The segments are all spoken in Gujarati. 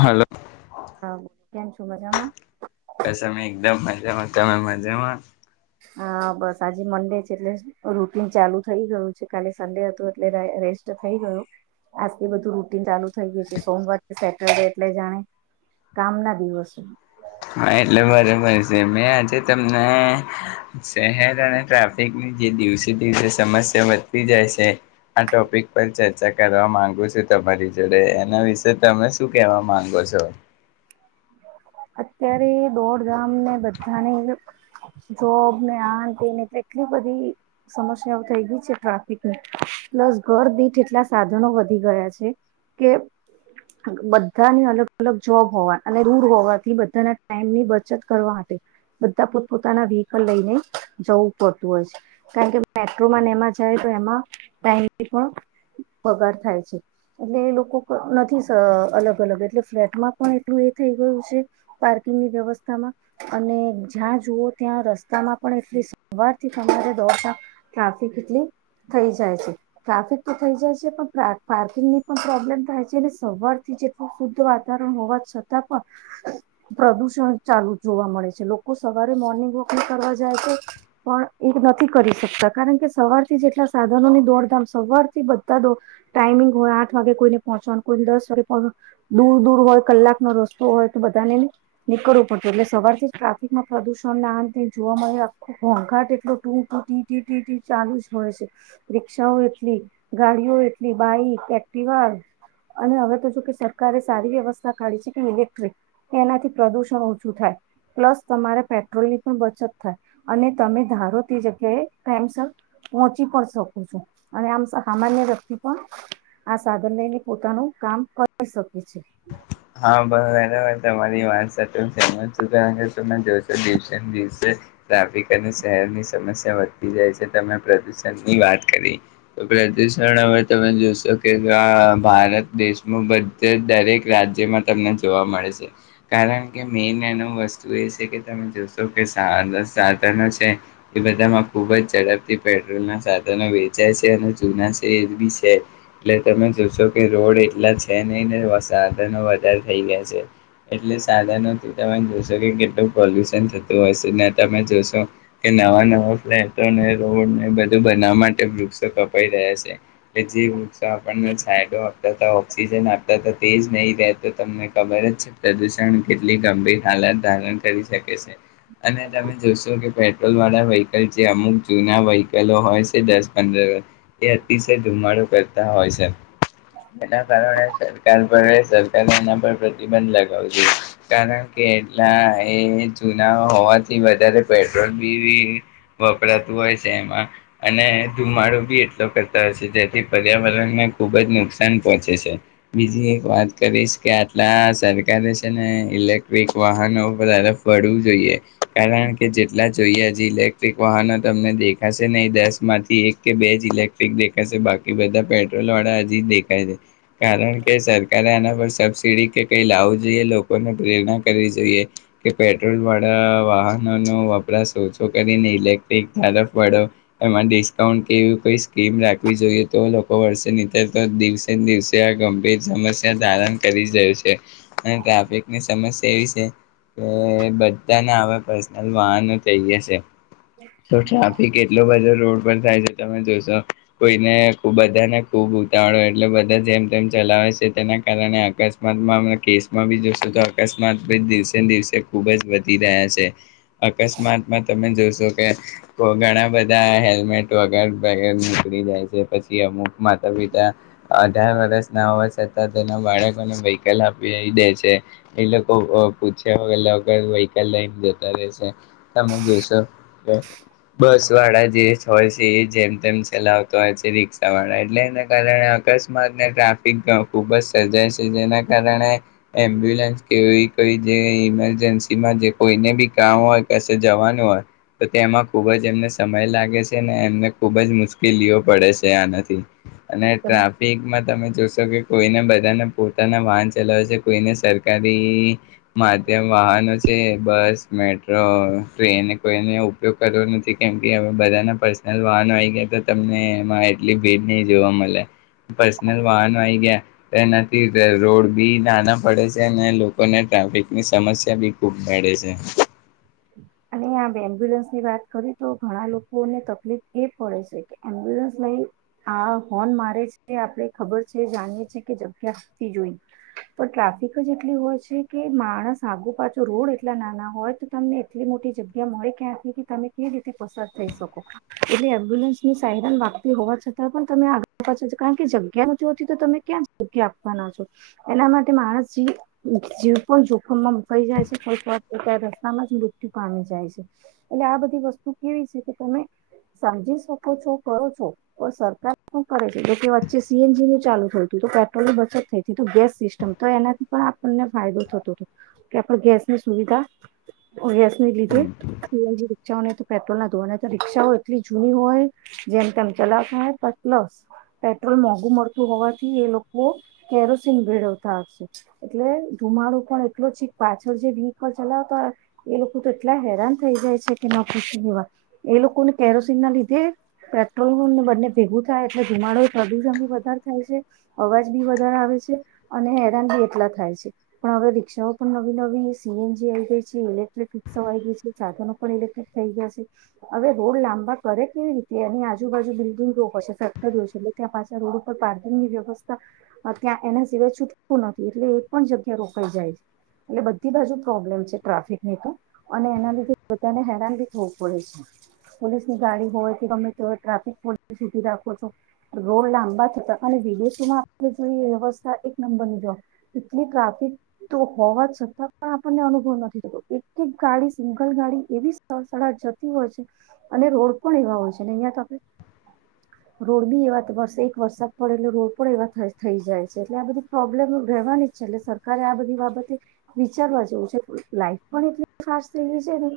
હલો હા. કેમ છો? મજામાં. બસ અમે એકદમ મજામાં, તમે મજામાં? હા બસ આજે મંડે છે એટલે રૂટિન ચાલુ થઈ ગયું છે કાલે સન્ડે હતું એટલે રેસ્ટ થઈ ગયો આજથી બધું રૂટિન ચાલુ થઈ ગયું છે સોમવાર સેટરડે એટલે જાણે કામના દિવસો. હા, એટલે બરોબર છે મેં આજે તમને શહેર અને ટ્રાફિકની જે દિવસે દિવસે સમસ્યા વધતી જાય છે આ ટોપિક પર ચર્ચા કરવા માંગુ છું તમારી જોડે એના વિશે તમે શું કેવા માંગો છો? અત્યારે દોડધામને બધાની જોબ ને આને તે એટલે એટલી બધી સમસ્યાઓ થઈ ગઈ છે ટ્રાફિકની પ્લસ ઘર દીઠ એટલા સાધનો વધી ગયા છે કે બધાની અલગ-અલગ જોબ હોવા અને રૂટ હોવાથી બ બધાના ટાઈમ ની બચત કરવા માટે બધા પોતપોતાના વ્હીકલ લઈને જવું પડતું હોય છે કારણ કે મેટ્રોમાંને એમાં જાય તો એમાં ટાઈમની પણ બગાડ થાય છે એટલે એ લોકો નથી અલગ અલગ એટલે ફ્લેટમાં પણ એટલું એ થઈ ગયું છે પાર્કિંગની વ્યવસ્થામાં અને જ્યાં જુઓ ત્યાં રસ્તામાં પણ એટલી સવારથી તમારે દોડતા ટ્રાફિક એટલી થઈ જાય છે ટ્રાફિક તો થઈ જાય છે પણ પાર્કિંગની પણ પ્રોબ્લમ થાય છે. અને સવારથી જેટલું શુદ્ધ વાતાવરણ હોવા છતાં પણ પ્રદુષણ ચાલુ જોવા મળે છે લોકો સવારે મોર્નિંગ વોકિંગ કરવા જાય છે પણ એ નથી કરી શકતા કારણ કે સવારથી જેટલા સાધનોની દોડધામ સવારથી બધા દ ટાઈમિંગ હોય આઠ વાગે કોઈને પહોંચવાનું, કોઈને દસ વાગે દૂર દૂર હોય કલાકનો રસ્તો હોય તો બ બધાને નીકળવું પડતું હોય, એટલે સવારથી ટ્રાફિકમાં પ્રદૂષણ ના આન તે જોવા મળે, આખોધોઘાટ, એટલો ટી ટી ટી, ચાલુ જ હોય છે, રિક્ષાઓ એટલી, ગાડીઓ એટલી, બાઈક, એકટીવા અને હવે તો, જો કે સરકારે સારી વ્યવસ્થા કાઢી છે કે, ઇલેક્ટ્રિક એનાથી પ્રદુષણ ઓછું થાય, પ્લસ તમારા પેટ્રોલ ની પણ બચત થાય, અને તમે ધારો તે જગ્યાએ ટાઈમસર પહોંચી પણ શકો છો, અને આમ સામાન્ય વ્યક્તિ પણ આ સાધન લઈને પોતાનું કામ કરી શકે છે હા બરાબર તમારી વાત સાથે સહમત છું [unintelligible] તમે જોશો, દિવસે ને દિવસે ટ્રાફિક અને શહેરની સમસ્યા વધતી જાય છે, તમે પ્રદુષણ ની વાત કરી, તો પ્રદુષણ હવે તમે જોશો કે, ભારત દેશમાં, બધેજ દરેક રાજ્ય જેમાં તમને જોવા મળે છે, કારણ કે મેન એનું વસ્તુ એ છે કે, તમે જોશો કે, સા સાધનો છે, એ બધામાં ખૂબ જ ઝડપથી પેટ્રોલના સાધનો વેચાય છે, અને જૂના છે, એ બી છે, એટલે તમે જોશો કે, રોડ એટલા છે નહીં ને વધારે થઈ ગયા છે એટલે સાધનોથી, તમે જોશો કે કેટલું પોલ્યુશન થતું હશે ને, તમે જોશો કે, નવા નવા ફ્લેટો, ને રોડને બધું બનાવવા માટે વૃક્ષો કપાઈ રહ્યા છે, જે વૃક્ષો આપણને છાયડો આપતા, ઓક્સિજન આપતા હતા, તેજ નહીં રહે, તો તમને ખબર જ, પ્રદુષણ કેટલી ગંભીર હાલત ધારણ કરી શકે છે. અને તમે જોશો કે, પેટ્રોલ વાળા વ્હીકલ, જે અમુક જૂના વહીકલો હોય છે, દસ પંદર વર્ષ, એ અતિશય ધુમાડો કરતા હોય છે એના કારણે સરકાર [unintelligible] સરકારે એના પર પ્રતિબંધ લગાવું જોઈએ, કારણ કે એટલા એ જુના હોવાથી વધારે પેટ્રોલ બી વપરાતું હોય છે એમાં અને ધુમાડો બી એટલો કરતા હોય છે, જેથી પર્યાવરણને ખુબ જ નુકસાન પહોંચે છે બીજી એક વાત કરીશ કે આટલા સરકારે છે ને, ઇલેક્ટ્રિક વાહનો તરફ વળવું જોઈએ. કારણ કે જેટલા જ. જોઈએ, હજી ઇલેક્ટ્રિક વાહનો તમને દેખાશે નહી, દસ માંથી એક કે બે જ ઇલેક્ટ્રિક દેખાશે, બાકી બધા પેટ્રોલ વાળા હજી જ દેખાય છે, કારણ કે સરકારે આના પર સબસીડી કે કઈ લાવું જોઈએ, લોકોને પ્રેરણા કરવી જોઈએ. કે પેટ્રોલ વાળા વાહન નો વપરાશ ઓછો કરીને ઇલેક્ટ્રિક તરફ વળો, એમાં ડિસ્કાઉન્ટ કેવી કોઈ સ્કીમ રાખવી જોઈએ, તો લોકો વળશે નીતિ તો દિવસે ને દિવસે આ ગંભીર સમસ્યા ધારણ કરી જાય છે અને ટ્રાફિક ની સમસ્ તેવી છે કે બધાને હવે પર્સનલ વાહન થઈ ગયાં છે તો ટ્રાફિક એટલો બધો રોડ થાય છે તમે જોશો કોઈને બધાને ખૂબ ઉતાવળ હોય એટલે બધા જેમ તેમ ચલાવે છે તેના કારણે અકસ્માતમાં કેસમાં બી જોશું તો અકસ્માત બી દિવસે દિવસે ખુબ જ વધી રહ્યા છે અકસ્માતમાં તમે જોજો જોકે ઘણા બધા હેલ્મેટ વગર વગર નીકળી જાય છે પછી અમુક માતા પિતા અઢાર વર્ષ ના હોવા છતાં તેના બાળકોને વહીકલ આપી દે છે એ લોકો અ પૂછ્યા વગર વહીકલ લઈને જતા રહેે છે તમે જોશો તો. બસ વાડીએ જઇએ છીએ હોય છે એ જેમ તેમ ચલાવતો હોય છે રિક્ષાવાળા એટલે એના કારણે અકસ્માતને ટ્રાફિક ખુબ જ સર્જાય છે જેના કારણે એમ્બ્યુલન્સ કેવી કઈ જે ઈમરજન્સીમાં જે કોઈને બી કામ હોય કશે જવાનું હોય તો તેમાં ખુબ જ એમને સમય લાગે છે ને એમને ખુબ જ મુશ્કેલીઓ પડે છે આનાથી અને છે ટ્રાફિકમાં તમે જોશો કે કોઈને બધાને પોતાના વાહન ચલાવે છે કોઈને સરકારી માધ્યમ વાહનો છે તે બસ મેટ તો એને કોઈને ઉપયોગ કરવો નથી કેમ કે હવે બધાના પર્સનલ વાહનો ગયા તો તમને એમાં એટલી ભીડ નહી જોવા મળે, પર્સનલ વાહનો આવી ગયા. તેનાથી રોડ બી નાના પડે છે અને લોકોને ટ્રાફિકની સમસ્યા બી ખૂબ મળે છે. અને આ એમ્બ્યુલન્સની વાત કરીએ તો ઘણા લોકોને તકલીફ એ પડે છે કે એમ્બ્યુલન્સ લઈ આ હોર્ન મારે છે આપડણે ખબર છે જાણીએ છીએ કે જગ્યાતી જોઈ, પણ ટ્રાફિક જ એટલી હોય છે કે માણસ આગો પાછો રોડ એટલા નાના હોય તો તમને એટલી મોટી જગ્યા મળે ક્યાંથી કે તમે કેવી રીતે પસાર થઈ શકો, એટલે એમ્બ્યુલન્સની સયરાન વાપતી હોવા છતાં પણ તમે આગળ પાછ કારણ કે જગ્યા ન જોથી તો તમે ક્યાં જગ્યા આપવાના છો, એના માટે માણસજી જીવ પણ જોખમમાં મુકાઈ જાય છે ફ ફતા રસ્તામાં જ મૃતુ પામ જાય છે, એટલે આ બધી વસ્તુ કેવી છે કે તમે સમજી શકો છો કરો છો તો સરકાર પણ કરે છે એટલે કે વચ્ચે સી એન જી નું ચાલુ થયું હતું તો પેટ્રોલની બચત થઈું ગેસ સિસ્ટમ તો એનાથી પણ આપણને ફાયદો થતો હતો, કે આપ ગેસની સુવિધા ગેસ લીધે, હમ સી એલ જી રિક્ષાઓને પેટ્રોલ ના ધોરણે રિક્ષાઓ એટલી જૂની હોય, જેમ તેમ ચલાવતા હોય પ્લસ પેટ્રોલ મોંઘું મળતું હોવાથી એ લોકો કેરોસીન ભેળવતા હશે, એટલે ધુમાડો પણ એટલો છે પાછળ જે વ્હકલ ચલાવતા હોય. એ લોકો એટલા હેરાન થઈ જાય છે કે ન ખુશીવા, એ લોકોને કેરોસીન ના લીધે, પેટ્રોલને બંને ભેગું થાય એટલે ધીમાડો પ્રદુષણ બી વધારે થાય છે, અવાજ બી વધારે આવે છે અને હેરાન બી એટલા થાય છે, પણ હવે રિક્ષાઓ પણ નવી નવી સી એન જી આવી ગઈ છે. ફિક્સવા ગ છે સાધનો પણ ઇલેક્ટ્રિક થઈ ગયા છે, હવે રોડ લાંબા કરે કેવી રીતે એની આજુબાજુ બિલ્ડિંગ રો છે ફેક્ટરીઓ છે એટલે ત્યાં પાછા રોડ ઉપર પાર્કિંગની વ્યવસ્થા, ત્યાં એના સિવાય છૂટતું નથી એટલે એક પણ જગ્યા રોકાઈ જાય છે, એટલે બધી બાજુ પ્રોબ્લેમ છે ટ્રાફિક ન તો, અને એના લીધે પોને હેરાન ભી થવું પડે છે, પોલીસની ગાડી હોય કે ગમે તો ટ્રાફિક પોલી સુધી રાખો છો, રોડ લાંબા થતા કાર વિદેશોમાં આપણે જોઈ વ્યવસ્થા એક નંબરની જો, એટલી ટ્રાફિક તો હોવા છતાં પણ આપણને અનુભવ નથી થતો. એક એક ગાડી સિંગલ ગાડી એવી સરળા જતી હોય છે, અને રોડ પણ એવા હોય છે અહિયાં તો આપણે રોડ બી એવા એક વરસાદ પડે એટલે રોડ પણ એવા થઈ જાય છે એટલે આ બધી પ્રોબ્લેમ રહેવાની જ છે એટલે સરકારે આ બધી, બાબતે વિચારવા જેવું છે લાઈફ પણ એટલી ફાસ્ટ થઈ ગઈ છે, ને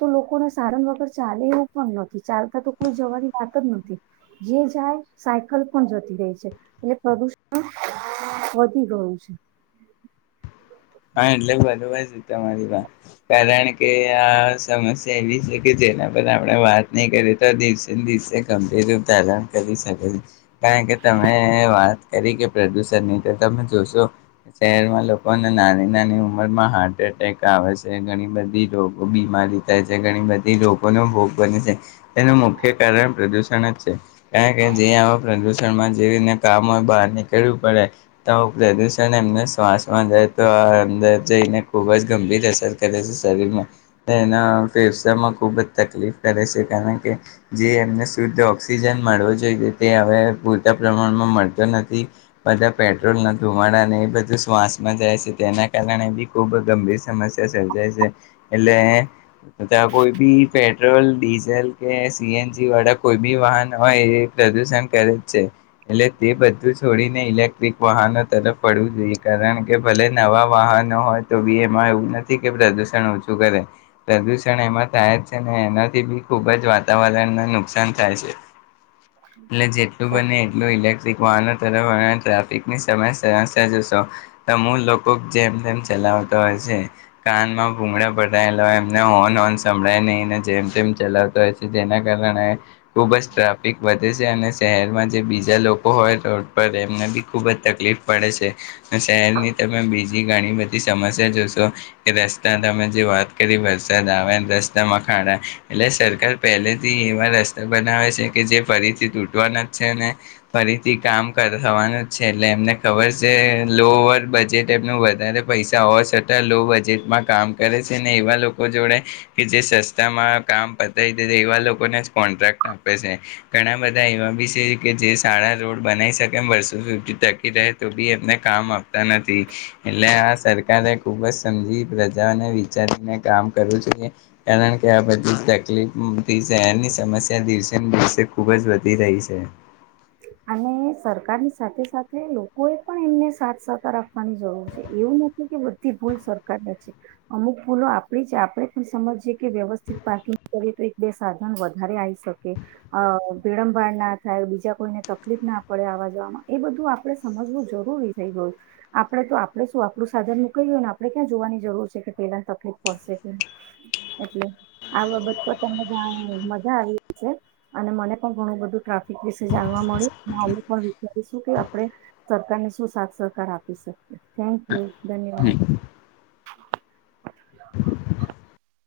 તો લોકોને સાધન વગર ચાલે એવું પણ નથી ચાલતા તો કોઈ જવાની વાત જ નથી, જે જાય સાયકલ પણ જતી રહી છે એટલે પ્રદુષણ વધી ગયું છે. હા એટલે બરોબર છે તમારી વાત, કારણ કે આ સમસ્યા એવી છે કે જેના પર આપણે વાત નહી કરીએ તો દિવસેને દિવસે ગંભીર રૂપ ધારણ કરી શકે. કારણ કે તમે એ વાત એરી કે પ્રદુષણ નહીં તો તમે જોશો, શહેરમાં લોકો નાની નાની ઉંમરમાં હાર્ટ એટેક આવે છે ઘણી બધી રોગો બીમારી થાય છે ઘણી બધી રોગોનો ભોગ બને છે, તેનું મુખ્ય કારણ પ્રદુષણ જ છે. કારણ કે જે પ્રદુષણમાં જે રને કામ હોય બહાર નીકળવું પડે, તો પ્રદૂષણ એમને શ્વાસમાં જાય. તો આ અંદર જઈને ખૂબ જ ગંભીર અસર કરે છે શરીરમાં, એના ફેફસામાં ખૂબ જ તકલીફ કરે છે કારણ કે, જે એમને શુદ્ધ ઓક્સિજન મળવો જોઈએ તે હવે પૂરતા પ્રમાણમાં મળતો નથી, બધા પેટ્રોલ ન ધુમાડાને એ બધું શ્વાસમાં જાય તો તેના કારણે બી ખુબ ગંભીર સમસ્યા સર્જાય છે. એટલે ત્યાં કોઈ બી પેટ્રોલ, ડીઝલ કે સી એન જી વાળા કોઈ બી વાહન હોય એ પ્રદુષણ કરે જ છે, એટલે તે બધું છોડીને ઇલેક્ટ્રિક વાહનો તરફ વળવું જોઈએ, કારણ કે ભલે નવા વાહનો હોય તો બી એમાં એવું નથી કે પ્રદુષણ ઓછું કરે, પ્રદુષણ એમાં થાય જ છે ને એનાથી બી ખુબ જ વાતાવરણને નુકસાન થાય છે. એટલે જેટલું બને એટલું ઇલેક્ ટ્રિક વાહનો તરફ [unintelligible] અમુ લોકો જેમ તેમ ચલાવતા હોય છે, કાનમાં ભૂગળા ભરાયેલા હોય એમને હોર્ન વોર્ન સંભળાય નહીં ને જેમ તેમ ચલાવતા હોય છે, જેના કારણે ખુબ જ ટ્રાફિક વધે છે, અને શહેરમાં જે બીજા લોકો હોય તો રોડ પર એમને બી ખુબ જ તકલીફ પડે છે. [unintelligible] શહેરની તમે બીજી ઘણી બધી સમસ્યા જોશો કે રસ્તા તમે જે વાત કરી વરસાદ આવેન રસ્તામાં ખાડા, એટલે સરકાર પહેલેથી એવા રસ્તા બનાવે છે કે જે ફરીથી તૂટવાના જ છે ને ફરીથી કામ કર થવાનું જ છે, એટલે એમને ખબર છે લોઅર બજેટ એમનું વધારે પૈસા હોવા છતા લો બજેટમાં કામ કરે છે, ને એવા લોકો જોડે કે જે સસ્તામાં કામ પતાવી દે એવા લોકોને જ કોન્ટ્રાક્ટ આપે છે. ઘણા બધા એવા બી છે કે જે સારા રોડ બનાઈ શકે એમ વર્ષો ટકી રહે તો બી એમને કામ આપતા નથી, એટલે આ સરકારે ખુબ જ સમજી પ્રજાને વિચારીને કામ કરવું જોઈએ, કારણ કે આ બધી તકલીફથી શહેરની સમસ્યા દિવસેન દિવસે ખુબ જ વધી રહી છે. અને સરકારની સાથે-સાથે લોકોએ પણ એમને સાથ-સહકાર આપવાની જરૂર છે. એવું નથી કે બધી ભૂલ સરકારને છે. અમુક ભૂલો આપડી જ આપણે પણ સમજી કે વ્યવસ્થિત પાર્કિંગ કરીએ તો એક-બે સાધન વધારે આઈ શકે, અહ ભીડંભર ના થાય, બીજા કોઈને તકલીફ ના પડે આવા જવામાં, એ બધું આપણે સમજવું જરૂરી થઈ ગયું. આપણે તો આપણે શું આપણું સાધન મુકાઈ ગયું ને, આપણે ક્યાં જોવાની જરૂર છે કે પેલા તકલીફ પડશે કે, એટલે આ બાબત પર તમને જાણ મજા આવી હશે, અને મને પણ ઘણું બધું ટ્રાફિક જાણવા મળ્યું, [unintelligible] [unintelligible] કે આપણે સરકારને શું સાથ સહકાર આપી શકીએ. થેન્ક યુ, ધન્યવાદ. [inaudible]